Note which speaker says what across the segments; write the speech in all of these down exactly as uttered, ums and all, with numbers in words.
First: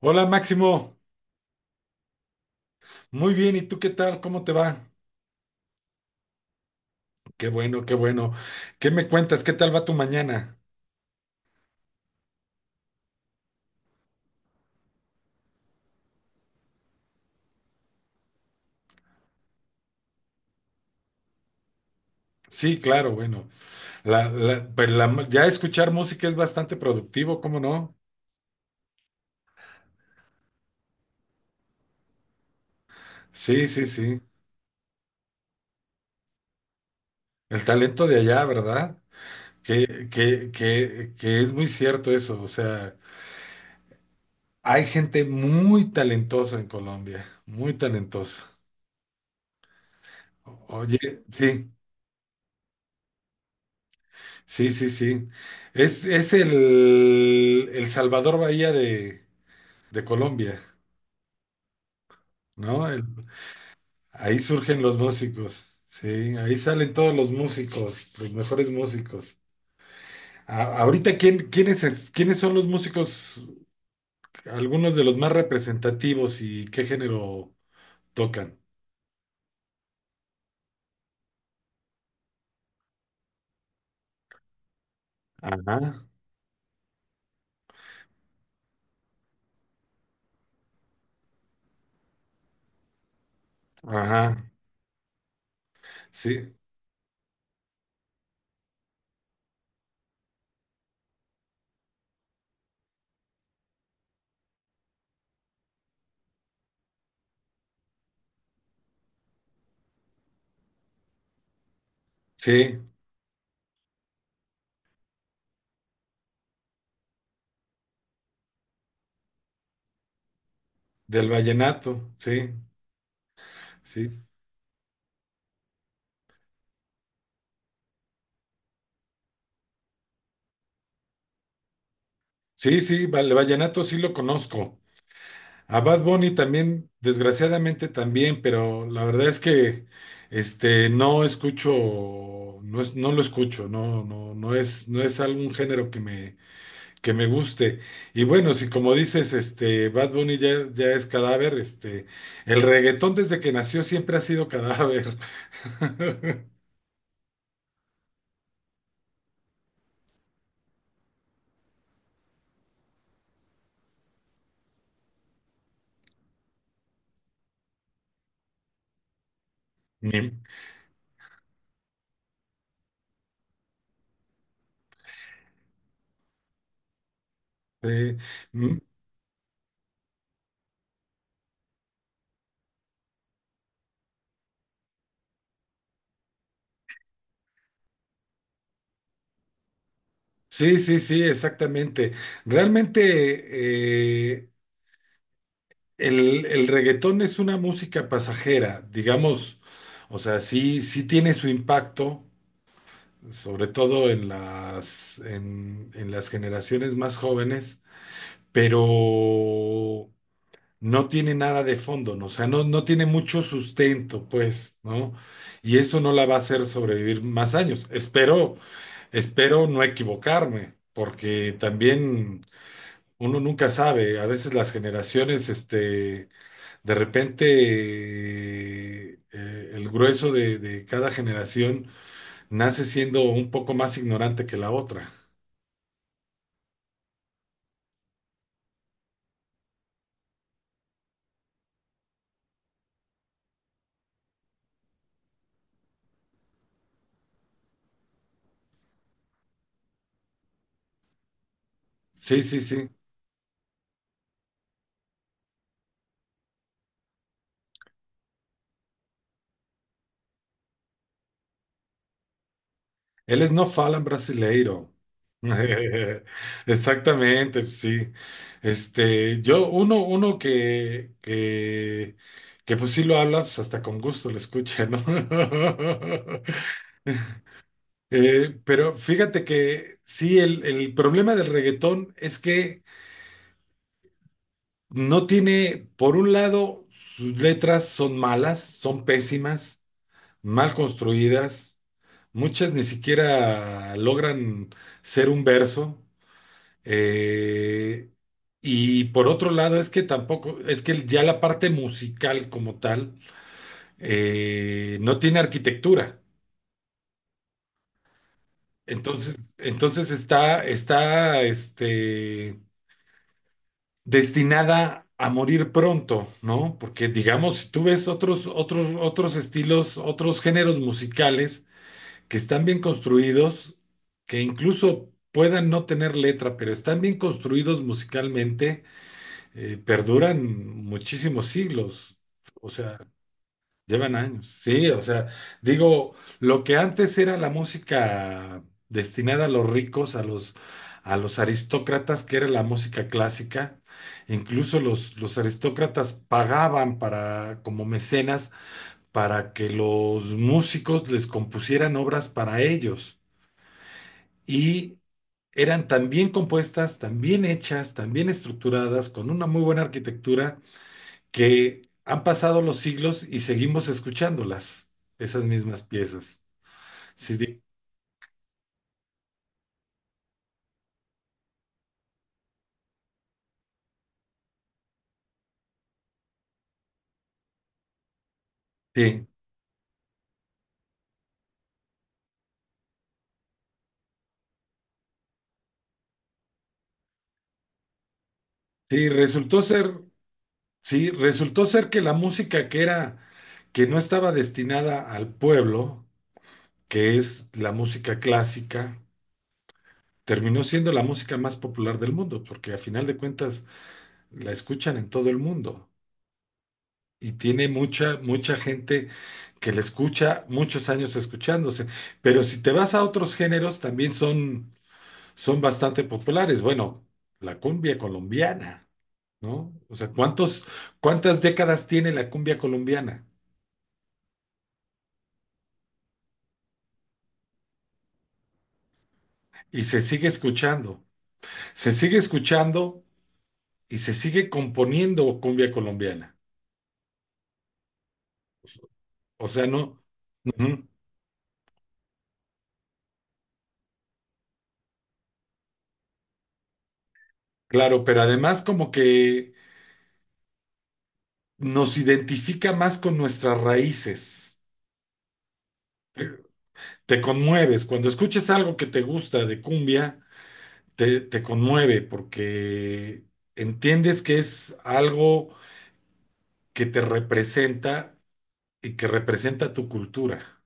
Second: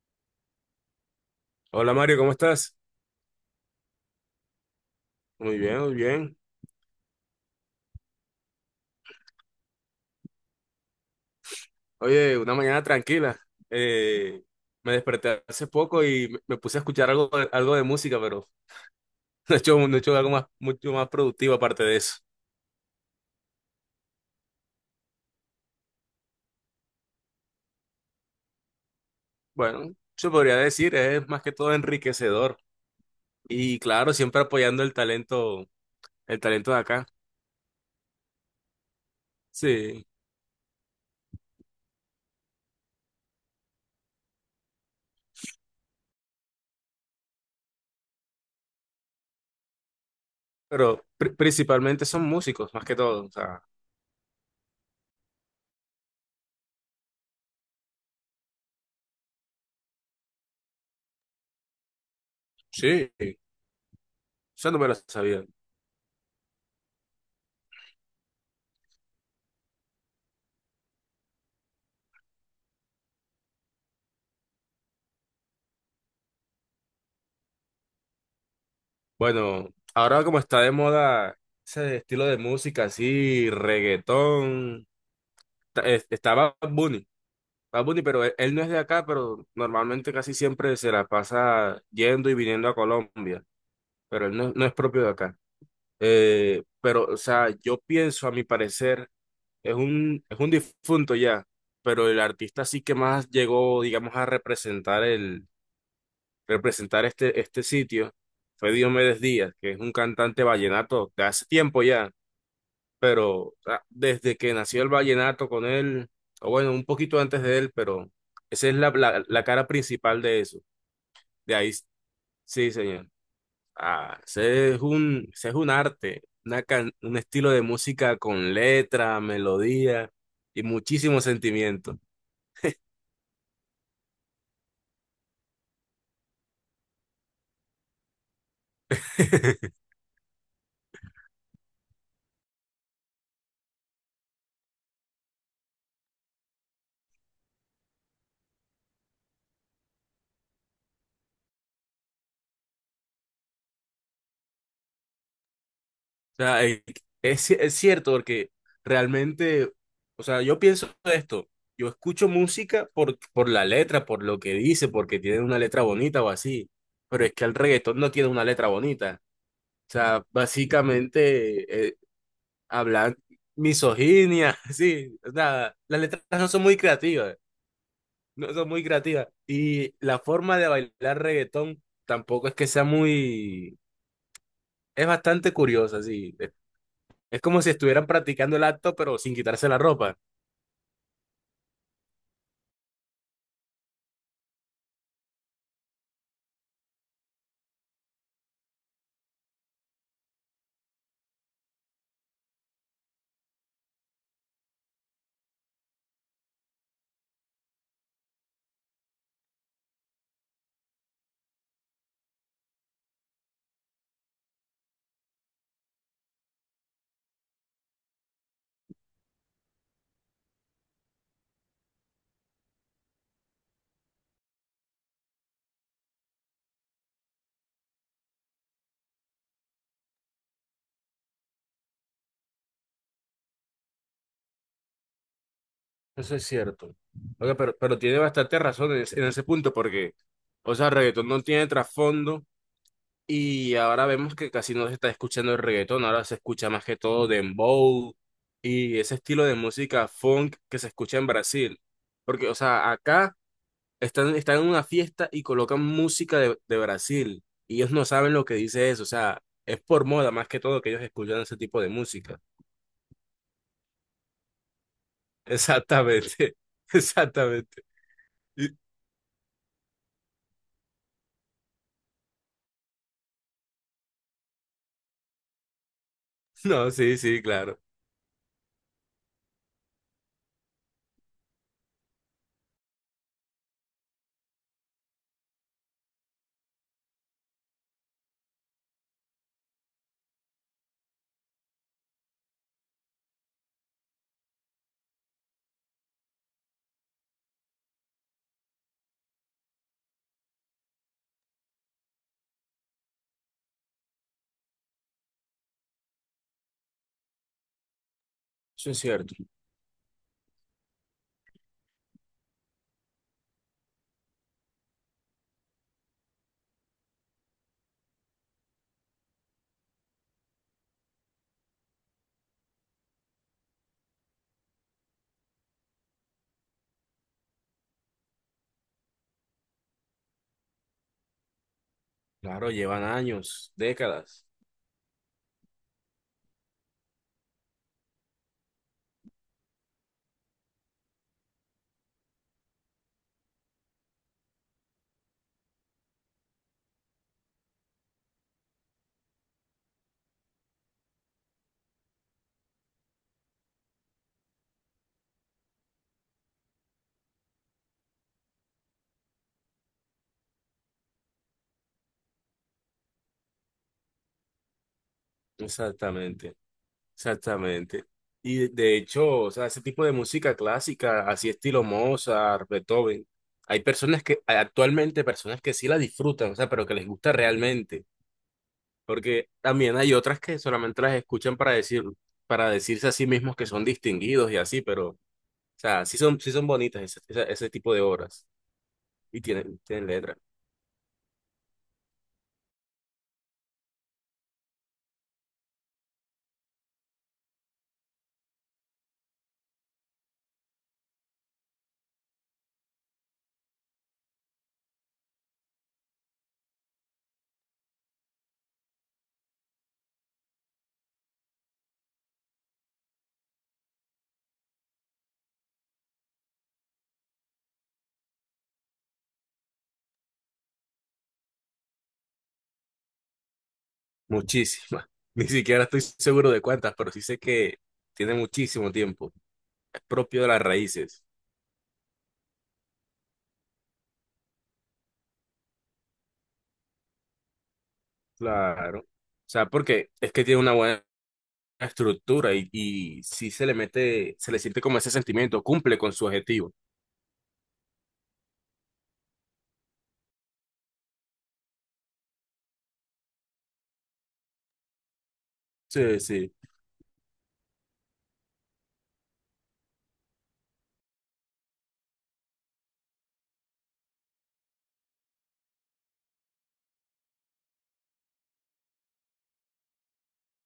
Speaker 1: Hola Máximo,
Speaker 2: Hola Mario, ¿cómo estás?
Speaker 1: muy bien, ¿y tú qué tal? ¿Cómo te va?
Speaker 2: Muy bien, muy bien.
Speaker 1: Qué bueno, qué bueno. ¿Qué me cuentas? ¿Qué tal va tu mañana?
Speaker 2: Oye, una mañana tranquila. Eh, Me desperté hace poco y me me puse a escuchar algo, de- algo de música, pero no he hecho, no he hecho algo más, mucho más productivo aparte de eso.
Speaker 1: Sí, claro, bueno. La, la- pero la- ya escuchar música es bastante productivo, ¿cómo no?
Speaker 2: Bueno, se podría decir, es más que todo enriquecedor.
Speaker 1: Sí,
Speaker 2: Y
Speaker 1: sí,
Speaker 2: claro,
Speaker 1: sí.
Speaker 2: siempre apoyando el talento, el talento de acá.
Speaker 1: El talento de allá, ¿verdad?
Speaker 2: Sí,
Speaker 1: Que, que, que, que es muy cierto eso. O sea, hay gente muy talentosa en Colombia, muy talentosa. Oye,
Speaker 2: pero pri-
Speaker 1: sí,
Speaker 2: principalmente son músicos, más que todo. O sea,
Speaker 1: sí, sí, sí. Es, es el, el Salvador Bahía de... de Colombia, ¿no? El-
Speaker 2: sí, eso
Speaker 1: ahí
Speaker 2: no
Speaker 1: surgen
Speaker 2: me lo
Speaker 1: los
Speaker 2: sabía.
Speaker 1: músicos, sí, ahí salen todos los músicos, los mejores músicos. A- ahorita, ¿quién, quiénes es- quiénes son los músicos, algunos de los más representativos y qué género tocan?
Speaker 2: Bueno, ahora como está de moda ese estilo de música así, reggaetón, ta-
Speaker 1: Ajá,
Speaker 2: es- está Bad Bunny, Bad Bunny, pero él, él no es de acá, pero normalmente casi siempre se la pasa yendo y viniendo a Colombia, pero él
Speaker 1: ajá,
Speaker 2: no, no es propio de acá.
Speaker 1: sí,
Speaker 2: Eh, pero, o sea, yo pienso, a mi parecer, es un, es un difunto ya, pero el artista sí que más llegó, digamos, a representar representar este, este sitio fue Diomedes Díaz, que es un cantante vallenato de hace tiempo ya,
Speaker 1: sí,
Speaker 2: pero ah, desde que nació el vallenato con él, o bueno, un poquito antes de él, pero esa es la, la, la cara principal de eso.
Speaker 1: del
Speaker 2: De ahí,
Speaker 1: vallenato, sí,
Speaker 2: sí, señor.
Speaker 1: sí,
Speaker 2: Ah, ese es un, ese es un arte, una can- un estilo de música con letra, melodía y muchísimo sentimiento.
Speaker 1: sí, sí, el vallenato sí lo conozco. A Bad Bunny también, desgraciadamente también, pero la verdad es que este no escucho, no es- no lo escucho, no, no, no es, no es algún género que me, que me guste. Y bueno, si como dices, este Bad Bunny ya, ya es cadáver, este, el reggaetón desde que nació siempre ha sido cadáver.
Speaker 2: Sea, eh, es, es cierto porque realmente, o sea, yo pienso esto, yo escucho música por, por la letra, por lo que dice, porque tiene una letra bonita o así, pero es que el reggaetón no tiene una letra bonita. O sea,
Speaker 1: Ni-
Speaker 2: básicamente eh, hablan misoginia, sí, o sea, las letras no son muy creativas,
Speaker 1: eh,
Speaker 2: no son
Speaker 1: mm,
Speaker 2: muy creativas. Y la forma de bailar reggaetón tampoco es que sea muy, es bastante curiosa, sí. Es como si estuvieran practicando el acto, pero sin quitarse la ropa.
Speaker 1: sí, sí, sí, exactamente. Realmente, eh, El, el reggaetón es una música pasajera, digamos, o sea, sí, sí tiene su impacto, sobre todo en las, en, en las generaciones más jóvenes, pero no tiene nada de fondo, ¿no? O sea, no, no tiene mucho sustento, pues, ¿no? Y eso no la va a hacer sobrevivir más años. Espero, espero no equivocarme, porque también uno nunca sabe, a veces las generaciones, este de repente, eh, el grueso de, de cada generación nace siendo un poco más ignorante que la otra.
Speaker 2: Eso es cierto. Oiga, pero, pero tiene bastante razón en ese, en ese punto, porque, o sea, el reggaetón no tiene trasfondo y ahora vemos que casi no se está escuchando el reggaetón, ahora se escucha más que todo dembow y ese estilo de música funk que se escucha en Brasil.
Speaker 1: Sí,
Speaker 2: Porque, o
Speaker 1: sí, sí.
Speaker 2: sea, acá están, están en una fiesta y colocan música de, de Brasil y ellos no saben lo que dice eso, o sea, es por moda más que todo que ellos escuchan ese tipo de música.
Speaker 1: Eles não falam brasileiro.
Speaker 2: Exactamente,
Speaker 1: Exactamente,
Speaker 2: exactamente.
Speaker 1: sí.
Speaker 2: Y.
Speaker 1: Este, yo, uno, uno que, que, que pues sí lo habla, pues hasta con gusto lo escucha, ¿no?
Speaker 2: No, sí, sí, claro.
Speaker 1: Eh, pero fíjate que sí, el, el problema del reggaetón es que no tiene, por un lado, sus letras son malas, son pésimas, mal construidas, muchas ni siquiera logran ser un verso. eh, y por otro lado, es que tampoco, es que ya la parte musical como tal eh, no tiene arquitectura.
Speaker 2: Eso es cierto.
Speaker 1: Entonces, entonces está, está, este, destinada a morir pronto, ¿no? Porque digamos, si tú ves otros, otros, otros estilos, otros géneros musicales que están bien construidos, que incluso puedan no tener letra, pero están bien construidos musicalmente, eh, perduran muchísimos siglos. O
Speaker 2: Claro,
Speaker 1: sea,
Speaker 2: llevan años,
Speaker 1: llevan años,
Speaker 2: décadas.
Speaker 1: sí, o sea, digo, lo que antes era la música destinada a los ricos, a los, a los aristócratas, que era la música clásica, incluso los, los aristócratas pagaban para, como mecenas, para que los músicos les compusieran obras para ellos. Y eran tan bien compuestas, tan bien hechas, tan bien estructuradas, con una muy buena arquitectura que han pasado los siglos y seguimos escuchándolas, esas mismas piezas.
Speaker 2: Exactamente,
Speaker 1: Sí, di-
Speaker 2: exactamente. Y de de hecho, o sea, ese tipo de música clásica, así estilo Mozart, Beethoven, hay personas que, hay actualmente personas que sí la disfrutan, o sea, pero que les gusta realmente.
Speaker 1: sí,
Speaker 2: Porque también hay otras que solamente las escuchan para decir, para decirse a sí mismos que son distinguidos y así, pero, o sea, sí son, sí son bonitas ese, ese ese tipo de obras.
Speaker 1: sí,
Speaker 2: Y
Speaker 1: resultó
Speaker 2: tienen,
Speaker 1: ser,
Speaker 2: tienen letras.
Speaker 1: sí, resultó ser que la música que era, que no estaba destinada al pueblo, que es la música clásica, terminó siendo la música más popular del mundo, porque a final de cuentas la escuchan en todo el mundo. Y tiene mucha, mucha gente que la escucha muchos años escuchándose. Pero si te vas a otros géneros, también son, son bastante populares. Bueno, la cumbia colombiana, ¿no? O sea, ¿cuántos, ¿cuántas décadas tiene la cumbia colombiana?
Speaker 2: Muchísimas. Ni siquiera estoy seguro de cuántas, pero sí sé que tiene muchísimo tiempo.
Speaker 1: Y
Speaker 2: Es
Speaker 1: se sigue
Speaker 2: propio de las
Speaker 1: escuchando,
Speaker 2: raíces.
Speaker 1: se sigue escuchando y se sigue componiendo cumbia colombiana.
Speaker 2: Claro. O
Speaker 1: O sea,
Speaker 2: sea,
Speaker 1: no,
Speaker 2: porque es que tiene una
Speaker 1: ujú,
Speaker 2: buena estructura y, y sí se le mete, se le siente como ese sentimiento, cumple con su objetivo.
Speaker 1: claro, pero además como que nos identifica más con nuestras raíces.
Speaker 2: Sí,
Speaker 1: Te,
Speaker 2: sí.
Speaker 1: te conmueves, cuando escuchas algo que te gusta de cumbia, te, te conmueve porque entiendes que es algo que te representa y que representa tu cultura.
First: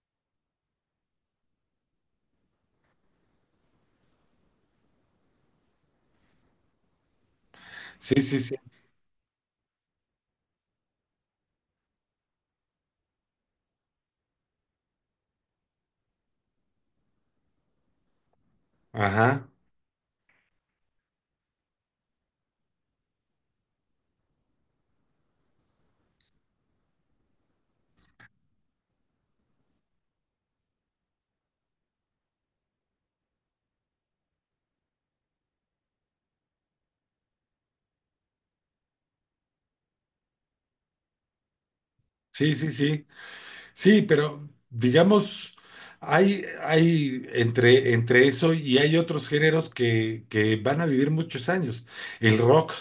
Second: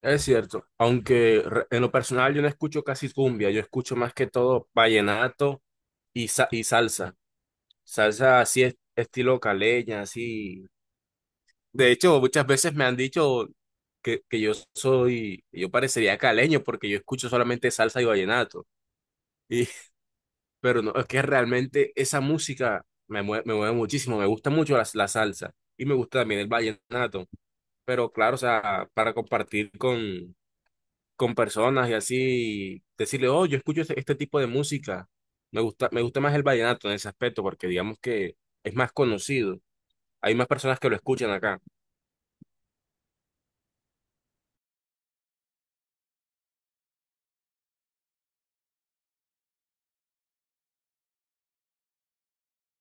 Speaker 2: Es cierto. Aunque re- en lo personal yo no escucho casi cumbia, yo escucho más que todo vallenato y, sa- y salsa.
Speaker 1: Sí, sí,
Speaker 2: Salsa
Speaker 1: sí.
Speaker 2: así es, estilo caleña, así. De hecho, muchas veces me han dicho que, que yo soy, yo parecería caleño porque yo escucho solamente salsa y vallenato.
Speaker 1: Ajá.
Speaker 2: Y, pero no, es que realmente esa música me mueve, me mueve muchísimo, me gusta mucho la, la salsa y me gusta también el vallenato. Pero claro, o sea, para compartir con, con personas y así, decirle, oh, yo escucho este, este tipo de música, me gusta, me gusta más el vallenato en ese aspecto porque digamos que es más conocido, hay más personas que lo escuchan acá.
Speaker 1: Sí, sí, sí. Sí, pero digamos, hay, hay entre, entre eso y hay otros géneros que, que van a vivir muchos años. El rock,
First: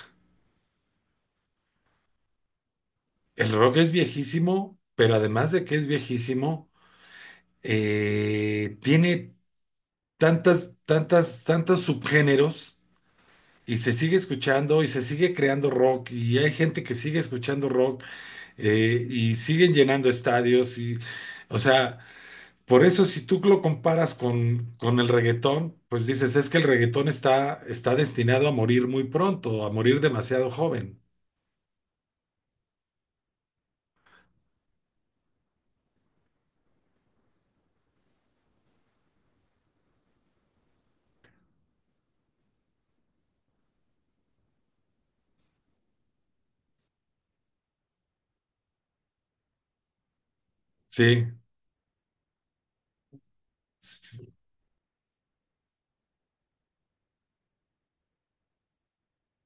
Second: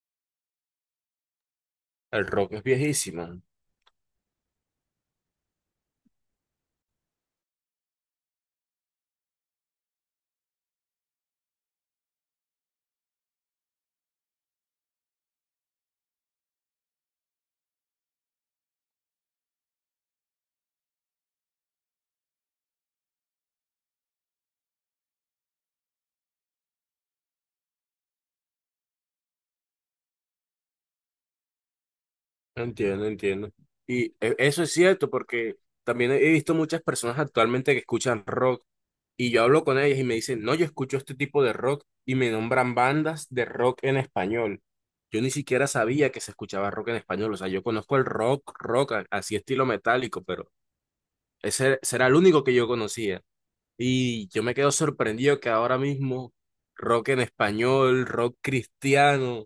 Speaker 2: El rock es viejísimo.
Speaker 1: el rock es viejísimo, pero además de que es viejísimo, eh, tiene tantas, tantas, tantos subgéneros y se sigue escuchando y se sigue creando rock y hay gente que sigue escuchando rock eh, y siguen llenando estadios y, o sea, por eso si tú lo comparas con, con el reggaetón, pues dices, es que el reggaetón está, está destinado a morir muy pronto, a morir demasiado joven.
Speaker 2: Entiendo, entiendo. Y e- eso es cierto porque también he visto muchas personas actualmente que escuchan rock y yo hablo con ellas y me dicen, no, yo escucho este tipo de rock y me nombran bandas de rock en español. Yo ni siquiera sabía que se escuchaba rock en español, o sea, yo conozco el rock, rock, a- así estilo metálico, pero
Speaker 1: Sí.
Speaker 2: ese será el único que yo conocía. Y yo me quedo sorprendido que ahora mismo rock en español, rock cristiano,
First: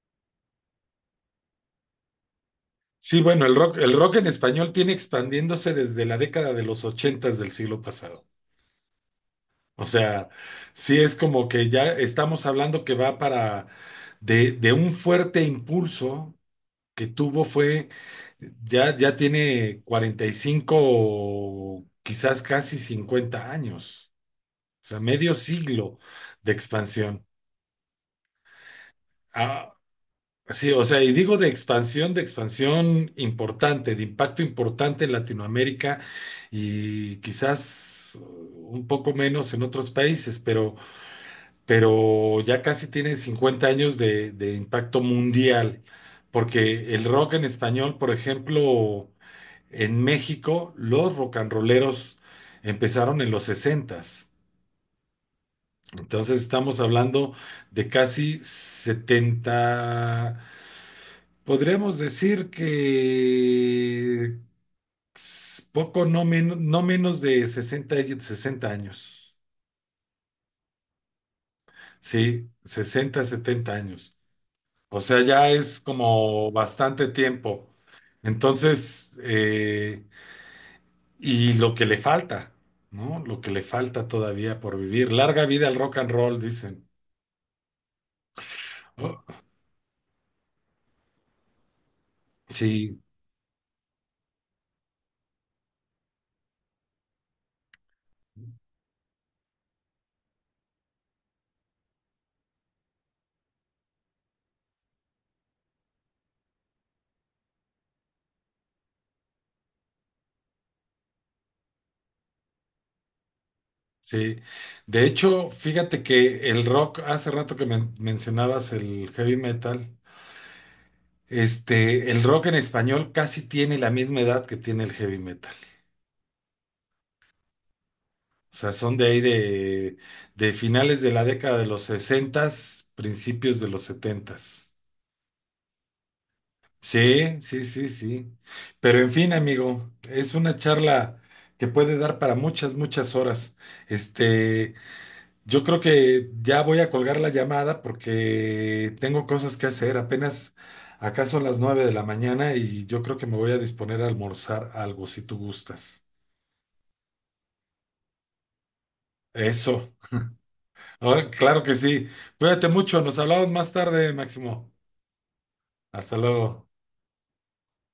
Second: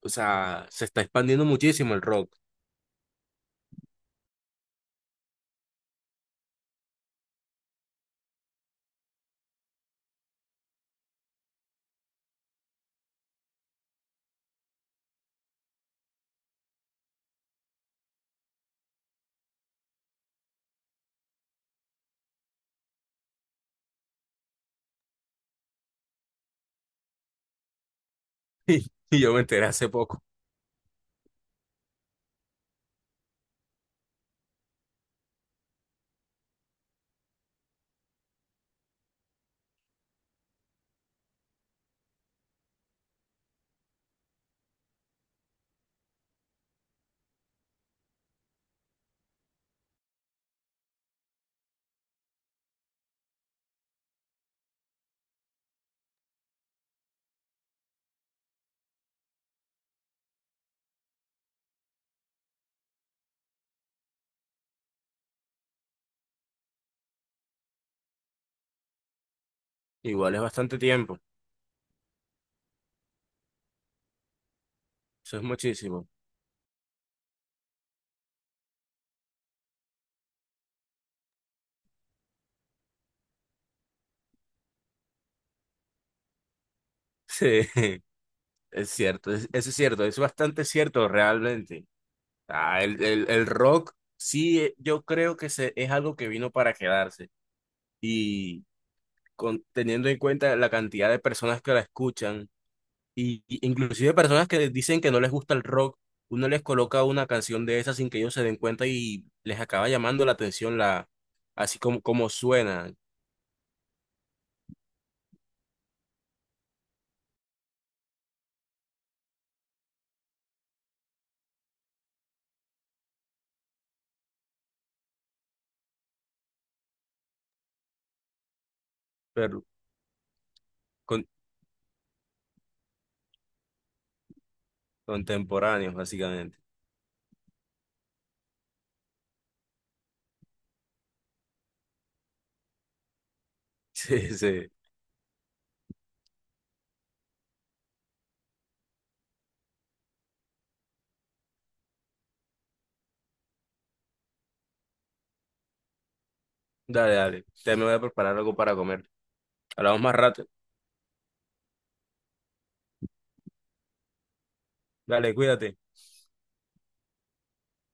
Speaker 2: o sea, se está expandiendo muchísimo el rock.
Speaker 1: Sí, bueno, el rock, el rock en español tiene expandiéndose desde la década de los ochentas del siglo pasado. O sea, sí es como que ya estamos hablando que va para de, de un fuerte impulso que tuvo fue, ya, ya tiene cuarenta y cinco, o quizás casi cincuenta años, o sea, medio siglo de expansión.
Speaker 2: Y yo me enteré
Speaker 1: Ah,
Speaker 2: hace poco.
Speaker 1: sí, o sea, y digo de expansión, de expansión importante, de impacto importante en Latinoamérica y quizás uh, un poco menos en otros países, pero, pero ya casi tiene cincuenta años de de impacto mundial, porque el rock en español, por ejemplo, en México, los rock and rolleros empezaron en los sesenta. Entonces estamos hablando de casi setenta, podríamos decir que s- poco, no, men- no menos de sesenta, y- sesenta años.
Speaker 2: Igual es bastante tiempo.
Speaker 1: Sí, sesenta, setenta años. O sea,
Speaker 2: Eso es
Speaker 1: ya es
Speaker 2: muchísimo.
Speaker 1: como bastante tiempo. Entonces, eh, y lo que le falta, ¿no? Lo que le falta todavía por vivir. Larga vida al rock and roll, dicen.
Speaker 2: Sí, es
Speaker 1: Oh,
Speaker 2: cierto. Es- eso es cierto. Es bastante cierto realmente. Ah,
Speaker 1: sí,
Speaker 2: el, el, el rock, sí, eh, yo creo que se, es algo que vino para quedarse. Y con, teniendo en cuenta la cantidad de personas que la escuchan, y, y inclusive personas que dicen que no les gusta el rock, uno les coloca una canción de esas sin que ellos se den cuenta y les acaba llamando la atención la, así como, como suena.
Speaker 1: sí. De hecho, fíjate que el rock, hace rato que men- mencionabas el heavy metal, este, el rock en español casi tiene la misma edad que tiene el heavy metal. O sea, son de ahí
Speaker 2: Pero,
Speaker 1: de, de finales de la
Speaker 2: con-
Speaker 1: década de los sesentas, principios de los setentas.
Speaker 2: Contemporáneos, básicamente.
Speaker 1: Sí, sí, sí, sí. Pero en fin, amigo, es una charla que puede dar para muchas, muchas horas.
Speaker 2: Sí, sí.
Speaker 1: Este, yo creo que ya voy a colgar la llamada porque tengo cosas que hacer. Apenas acá son las nueve de la mañana y yo creo que me voy a disponer a almorzar algo, si tú gustas.
Speaker 2: Dale, dale. Ya me voy a preparar algo para comer.
Speaker 1: Eso.
Speaker 2: Hablamos más rato.
Speaker 1: Ahora, claro que sí. Cuídate mucho. Nos hablamos más tarde, Máximo.
Speaker 2: Dale, cuídate.
Speaker 1: Hasta luego.